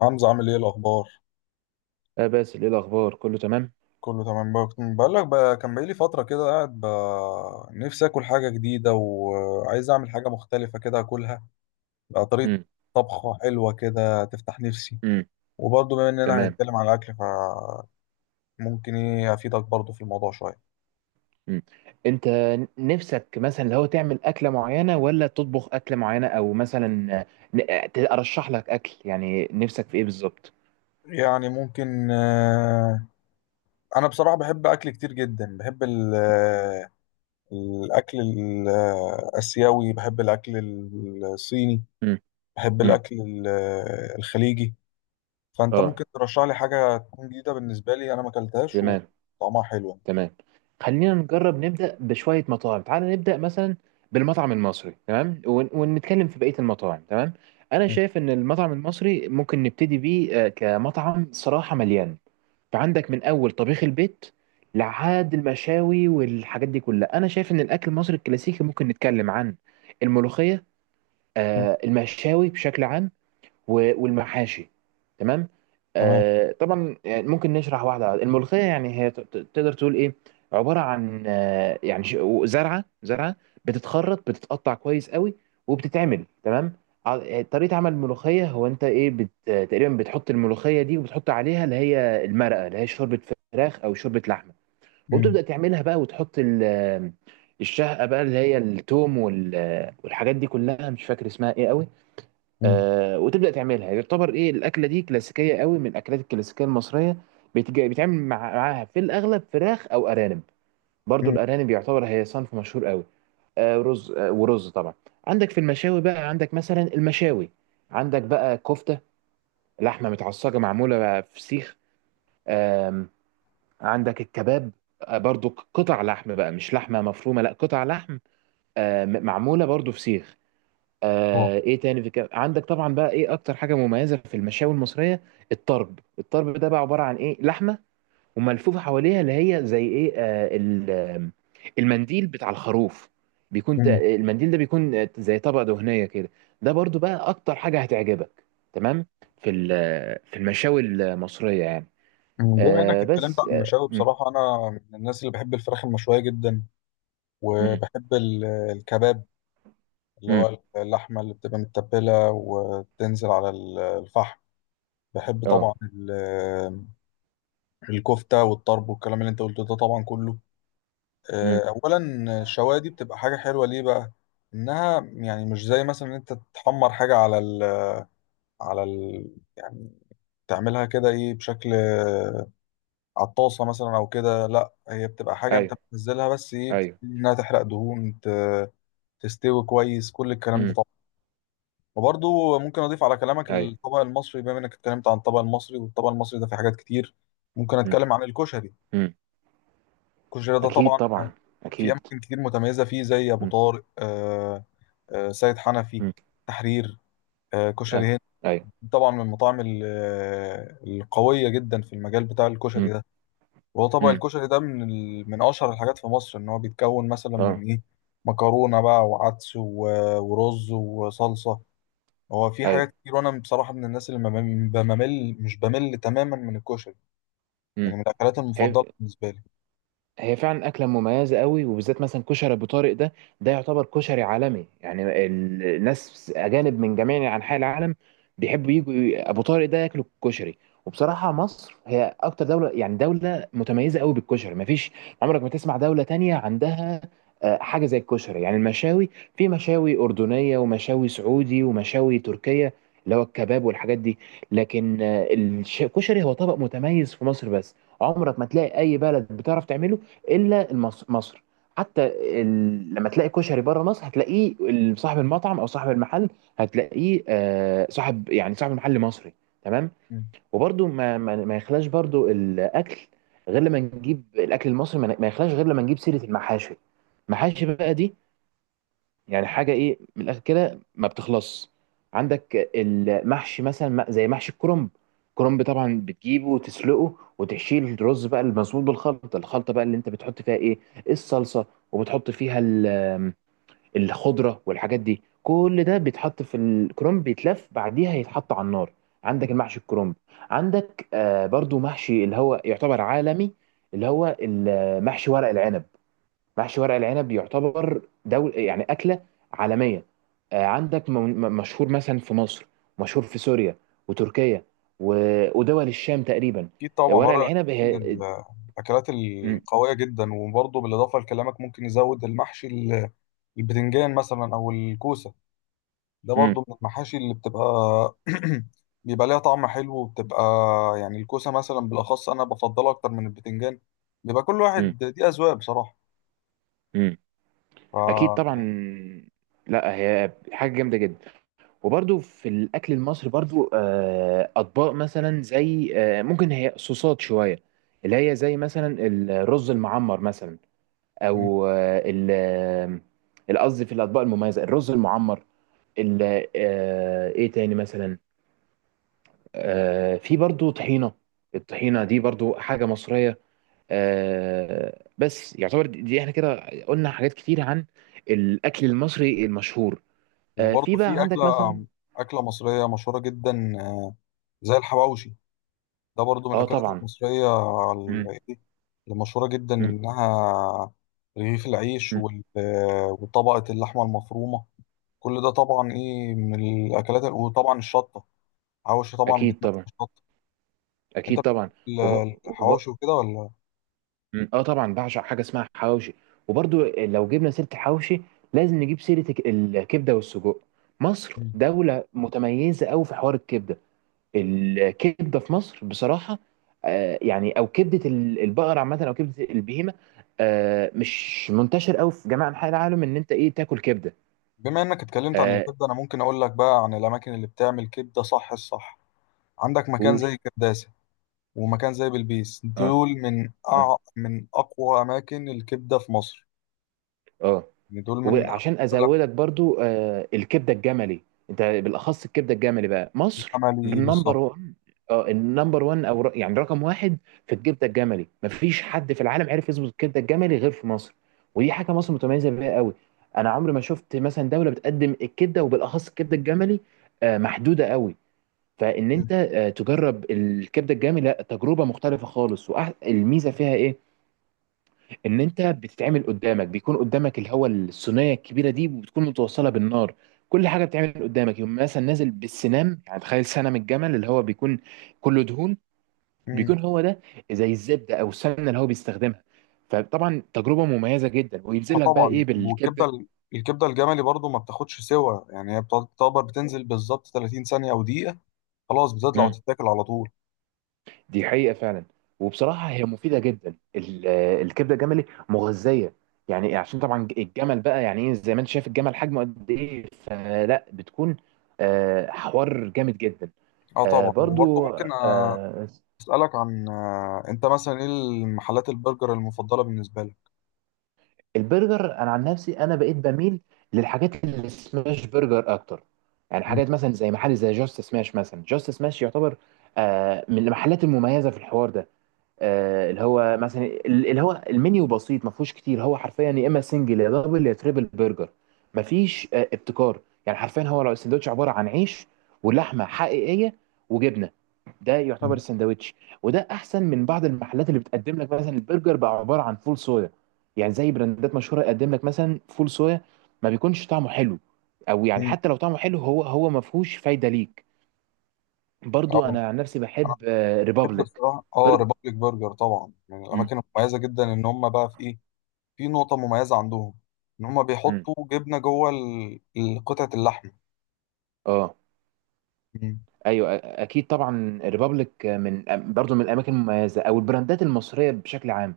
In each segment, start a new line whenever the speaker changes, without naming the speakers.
حمزة عامل ايه الأخبار؟
آه باسل، ايه الاخبار، كله تمام؟
كله تمام بقى، كنت بقول لك بقى كان بقالي فترة كده قاعد بقى نفسي آكل حاجة جديدة وعايز أعمل حاجة مختلفة كده آكلها، بقى طريقة
امم.
طبخة حلوة كده تفتح نفسي.
امم.
وبرضه بما إننا
تمام.
هنتكلم على الأكل فممكن إيه أفيدك برضه في الموضوع شوية.
امم. انت نفسك مثلا لو تعمل اكله معينه، ولا تطبخ اكله معينه، او مثلا ارشح لك اكل، يعني نفسك في ايه بالظبط؟
يعني ممكن، أنا بصراحة بحب أكل كتير جدا، بحب الأكل الآسيوي، بحب الأكل الصيني،
امم.
بحب
امم.
الأكل الخليجي. فانت
اه.
ممكن ترشح لي حاجه تكون جديده بالنسبه لي انا ما اكلتهاش
تمام.
وطعمها حلو يعني.
تمام. خلينا نجرب نبدأ بشوية مطاعم، تعال نبدأ مثلا بالمطعم المصري، تمام. ون- ونتكلم في بقية المطاعم، تمام. أنا
ماشي.
شايف إن المطعم المصري ممكن نبتدي بيه، كمطعم صراحة مليان. فعندك من أول طبيخ البيت لحد المشاوي والحاجات دي كلها. أنا شايف إن الأكل المصري الكلاسيكي ممكن نتكلم عن الملوخية،
مم.
المشاوي بشكل عام، و- والمحاشي. تمام.
تمام.
طبعا يعني ممكن نشرح واحده واحدة. الملوخيه يعني هي، تقدر تقول ايه، عباره عن، زرعه بتتخرط، بتتقطع كويس قوي وبتتعمل. تمام. طريقه عمل الملوخيه هو انت ايه تقريبا بتحط الملوخيه دي، وبتحط عليها اللي هي المرقه، اللي هي شوربه فراخ او شوربه لحمه.
مم.
وبتبدا تعملها بقى وتحط الشهقه بقى، اللي هي التوم وال- والحاجات دي كلها، مش فاكر اسمها ايه قوي.
مم.
وتبدا تعملها. يعتبر ايه، الاكله دي كلاسيكيه قوي، من الاكلات الكلاسيكيه المصريه. بيتعمل معاها في الاغلب فراخ او ارانب. برضو
مم.
الارانب يعتبر هي صنف مشهور قوي. رز، آه ورز طبعا. عندك في المشاوي بقى، عندك مثلا المشاوي، عندك بقى كفته، لحمه متعصجه معموله بقى في سيخ. آم، عندك الكباب، برضو قطع لحم بقى، مش لحمه مفرومه، لا قطع لحم، معموله برضو في سيخ.
آه.
ايه تاني في كده؟ عندك طبعا بقى ايه اكتر حاجه مميزه في المشاوي المصريه؟ الطرب. الطرب ده بقى عباره عن ايه، لحمه وملفوفه حواليها اللي هي زي ايه، آه ال- آم، المنديل بتاع الخروف. بيكون
مم.
المنديل ده بيكون زي طبقه دهنيه كده. ده برضو بقى اكتر حاجه هتعجبك، تمام، في في المشاوي المصريه يعني.
مم. بما انك
آه.
اتكلمت
بس
عن
اه.
المشاوي،
مم.
بصراحه انا من الناس اللي بحب الفراخ المشويه جدا،
مم.
وبحب الكباب اللي
مم.
هو اللحمه اللي بتبقى متبله وتنزل على الفحم. بحب
آه.
طبعا الكفته والطرب والكلام اللي انت قلته ده طبعا كله.
مم.
اولا الشوايه دي بتبقى حاجه حلوه ليه بقى؟ انها يعني مش زي مثلا ان انت تحمر حاجه على ال على ال يعني تعملها كده ايه بشكل، على الطاسه مثلا او كده. لا، هي بتبقى حاجه انت
ايوه.
بتنزلها بس ايه،
ايوه.
بتبتدي انها تحرق دهون، تستوي كويس، كل الكلام ده
مم.
طبعا. وبرضه ممكن اضيف على كلامك
ايوه.
الطبق المصري. بما انك اتكلمت عن الطبق المصري، والطبق المصري ده في حاجات كتير. ممكن
مم.
اتكلم عن الكشري.
مم.
الكشري ده
اكيد
طبعا
طبعا.
في
اكيد.
اماكن كتير متميزه فيه، زي ابو
مم.
طارق، سيد حنفي،
مم.
تحرير، كشري
ايوه.
هند،
ايوه.
طبعا من المطاعم القوية جدا في المجال بتاع الكشري
امم.
ده. وهو طبق
امم.
الكشري ده من أشهر الحاجات في مصر، إن هو بيتكون مثلا من
اه.
إيه، مكرونة بقى وعدس ورز وصلصة. هو في حاجات
ايوه.
كتير، وأنا بصراحة من الناس اللي ما بمل، مش بمل تماما من الكشري، يعني
امم.
من الأكلات
هي
المفضلة بالنسبة لي.
هي فعلا أكلة مميزة قوي، وبالذات مثلا كشري أبو طارق ده. ده يعتبر كشري عالمي، يعني الناس أجانب من جميع أنحاء العالم بيحبوا يجوا أبو طارق ده ياكلوا الكشري. وبصراحة مصر هي أكتر دولة، يعني دولة متميزة قوي بالكشري. مفيش عمرك ما تسمع دولة تانية عندها حاجة زي الكشري. يعني المشاوي، في مشاوي أردنية ومشاوي سعودي ومشاوي تركية، اللي هو الكباب والحاجات دي. لكن الكشري هو طبق متميز في مصر بس. عمرك ما تلاقي اي بلد بتعرف تعمله الا مصر. حتى لما تلاقي كشري بره مصر، هتلاقيه، صاحب المطعم او صاحب المحل، هتلاقيه صاحب، يعني صاحب المحل، مصري. تمام.
مم.
وبرده ما يخلاش برده الاكل غير لما نجيب الاكل المصري، ما ما يخلاش غير لما نجيب سيره المحاشي. المحاشي بقى دي يعني حاجه ايه، من الاخر كده ما بتخلصش. عندك المحشي مثلا، زي محشي الكرنب. الكرنب طبعا بتجيبه وتسلقه وتحشيه الرز بقى المزنوق بالخلطه، الخلطه بقى اللي انت بتحط فيها ايه، الصلصه، وبتحط فيها الخضره والحاجات دي. كل ده بيتحط في الكرنب، بيتلف، بعديها يتحط على النار. عندك المحشي الكرنب، عندك برضو محشي اللي هو يعتبر عالمي، اللي هو المحشي ورق العنب. محشي ورق العنب يعتبر دول يعني أكلة عالمية. عندك مشهور مثلا في مصر، مشهور في سوريا وتركيا، و- ودول الشام تقريبا.
أكيد طبعا
ورق
ورق،
العنب
من
هي.
الأكلات
م-
القوية جدا. وبرضه بالإضافة لكلامك ممكن نزود المحشي البتنجان مثلا او الكوسه. ده
م-
برضو من المحاشي اللي بيبقى ليها طعم حلو وبتبقى، يعني الكوسه مثلا بالاخص انا بفضلها اكتر من البتنجان. بيبقى كل
م-
واحد، دي اذواق بصراحه.
م. أكيد طبعا.
ف
لا هي حاجة جامدة جدا. وبرده في الأكل المصري برده، أطباق مثلا زي، ممكن هي صوصات شوية، اللي هي زي مثلا الرز المعمر مثلا،
م.
او القصدي في الاطباق المميزه، الرز المعمر، ايه تاني مثلا، في برضو طحينه. الطحينه دي برضو حاجه مصريه. بس يعتبر، دي دي احنا كده قلنا حاجات كتير عن الاكل المصري المشهور. في
وبرضو
بقى
في
عندك
اكله
مثلا.
اكله مصريه مشهوره جدا زي الحواوشي. ده برضو من
اه
الاكلات
طبعا.
المصريه،
مم.
ال- اللي مشهوره جدا
مم.
انها رغيف العيش
مم.
وطبقه اللحمه المفرومه، كل ده طبعا ايه من الاكلات، وطبعا الشطه. حواوشي طبعا
اكيد
بتمثل
طبعا.
شط. انت
اكيد طبعا.
بتحب ال-
وب... وب...
الحواوشي وكده ولا؟
مم. اه طبعا، بعشق حاجه اسمها حواوشي. وبرضو لو جبنا سيره الحواوشي، لازم نجيب سيره الكبده والسجق. مصر
مم.
دوله متميزه قوي في حوار الكبده. الكبده في مصر بصراحه، يعني، او كبده البقر عامه، او كبده البهيمه، مش منتشر قوي في جميع انحاء العالم ان انت ايه تاكل كبده.
بما انك اتكلمت عن
آه.
الكبده، انا ممكن اقول لك بقى عن الاماكن اللي بتعمل كبده صح الصح. عندك مكان
قول.
زي كرداسه ومكان زي بلبيس،
اه.
دول
اه.
من اقوى اماكن الكبده في مصر.
اه.
يعني دول من أقوى
وعشان
الأماكن.
ازودك برضو، الكبده الجملي، انت بالاخص الكبده الجملي بقى، مصر
الجملي
النمبر
بالظبط.
1. اه النمبر 1، او يعني رقم واحد في الكبده الجملي. مفيش حد في العالم عرف يظبط الكبده الجملي غير في مصر. ودي حاجه مصر متميزه بيها قوي. انا عمري ما شفت مثلا دوله بتقدم الكبده، وبالاخص الكبده الجملي، محدوده قوي. فان
مم.
انت تجرب الكبده الجملي، لا تجربه مختلفه خالص. والميزه فيها ايه، ان انت بتتعمل قدامك، بيكون قدامك اللي هو الصينيه الكبيره دي، وبتكون متوصله بالنار، كل حاجه بتتعمل قدامك. يوم مثلا نازل بالسنام، يعني تخيل سنام الجمل اللي هو بيكون كله دهون،
مم.
بيكون هو ده زي الزبده او السمنه اللي هو بيستخدمها. فطبعا تجربه مميزه جدا،
اه
وينزل لك بقى
طبعا.
ايه
والكبده
بالكبده.
ال- الكبده الجملي برضو ما بتاخدش سوا، يعني هي بتعتبر بتنزل بالظبط 30 ثانيه او دقيقه، خلاص بتطلع وتتاكل على طول.
دي حقيقة فعلا. وبصراحة هي مفيدة جدا، الكبدة الجملي مغذية. يعني عشان طبعا الجمل بقى، يعني ايه، زي ما انت شايف الجمل حجمه قد ايه، فلا بتكون حوار جامد جدا.
اه
آه،
طبعا. وبرضه
برضو
ممكن
آه،
أسألك عن، أنت مثلا، إيه المحلات البرجر المفضلة بالنسبة لك؟
البرجر، انا عن نفسي انا بقيت بميل للحاجات اللي سماش برجر اكتر، يعني
مم.
حاجات مثلا زي محل زي جاست سماش. مثلا جاست سماش يعتبر من المحلات المميزة في الحوار ده. اللي هو المنيو بسيط، ما فيهوش كتير. هو حرفيا يا اما سنجل، يا دبل، يا تريبل برجر. ما فيش ابتكار. يعني حرفيا هو لو السندوتش عباره عن عيش ولحمه حقيقيه وجبنه، ده يعتبر
مم.
السندوتش. وده احسن من بعض المحلات اللي بتقدم لك مثلا البرجر بقى عباره عن فول صويا. يعني زي براندات مشهوره يقدم لك مثلا فول صويا، ما بيكونش طعمه حلو. او يعني
مم.
حتى لو طعمه حلو، هو ما فيهوش فايده ليك. برضو
أه.
انا عن نفسي
أنا
بحب
بحب
ريبابليك
بصراحة
برجر.
ريبابليك برجر، طبعا من
مم.
الأماكن المميزة جدا، إن هم بقى في إيه؟ في نقطة مميزة عندهم، إن هم
مم.
بيحطوا جبنة جوه قطعة اللحمة.
اه.
مم.
ايوه. اكيد طبعا، الريبابليك، من برضو من الاماكن المميزه، او البراندات المصريه بشكل عام.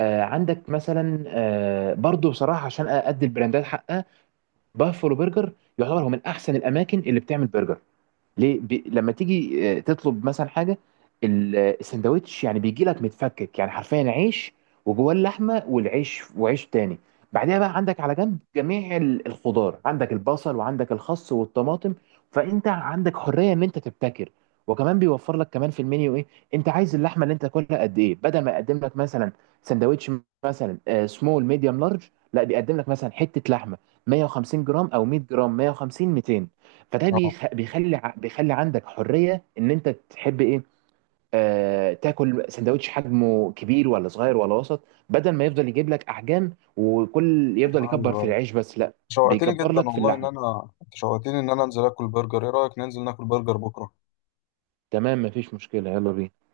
عندك مثلا، برضو بصراحه عشان ادي البراندات حقها، بافلو برجر. يعتبر هو من احسن الاماكن اللي بتعمل برجر. ليه، لما تيجي تطلب مثلا حاجه، السندوتش يعني بيجي لك متفكك، يعني حرفيا عيش وجواه اللحمه والعيش وعيش تاني. بعدها بقى عندك على جنب جميع الخضار، عندك البصل وعندك الخس والطماطم. فانت عندك حريه ان انت تبتكر. وكمان بيوفر لك كمان في المنيو ايه، انت عايز اللحمه اللي انت تاكلها قد ايه. بدل ما يقدم لك مثلا سندوتش مثلا سمول ميديوم لارج، لا بيقدم لك مثلا حته لحمه 150 جرام او 100 جرام، 150، 200. فده
أه.
بيخلي عندك حريه ان انت تحب ايه. تاكل سندوتش حجمه كبير ولا صغير ولا وسط، بدل ما يفضل يجيب لك احجام وكل يفضل
أيوه.
يكبر في
أيوه.
العيش، بس لا،
شوقتني
بيكبر
جدا
لك في
والله، إن
اللحمه.
أنا أنت شوقتني إن أنا أنزل آكل برجر. إيه رأيك ننزل ناكل برجر بكرة؟
تمام، مفيش مشكله، يلا بينا.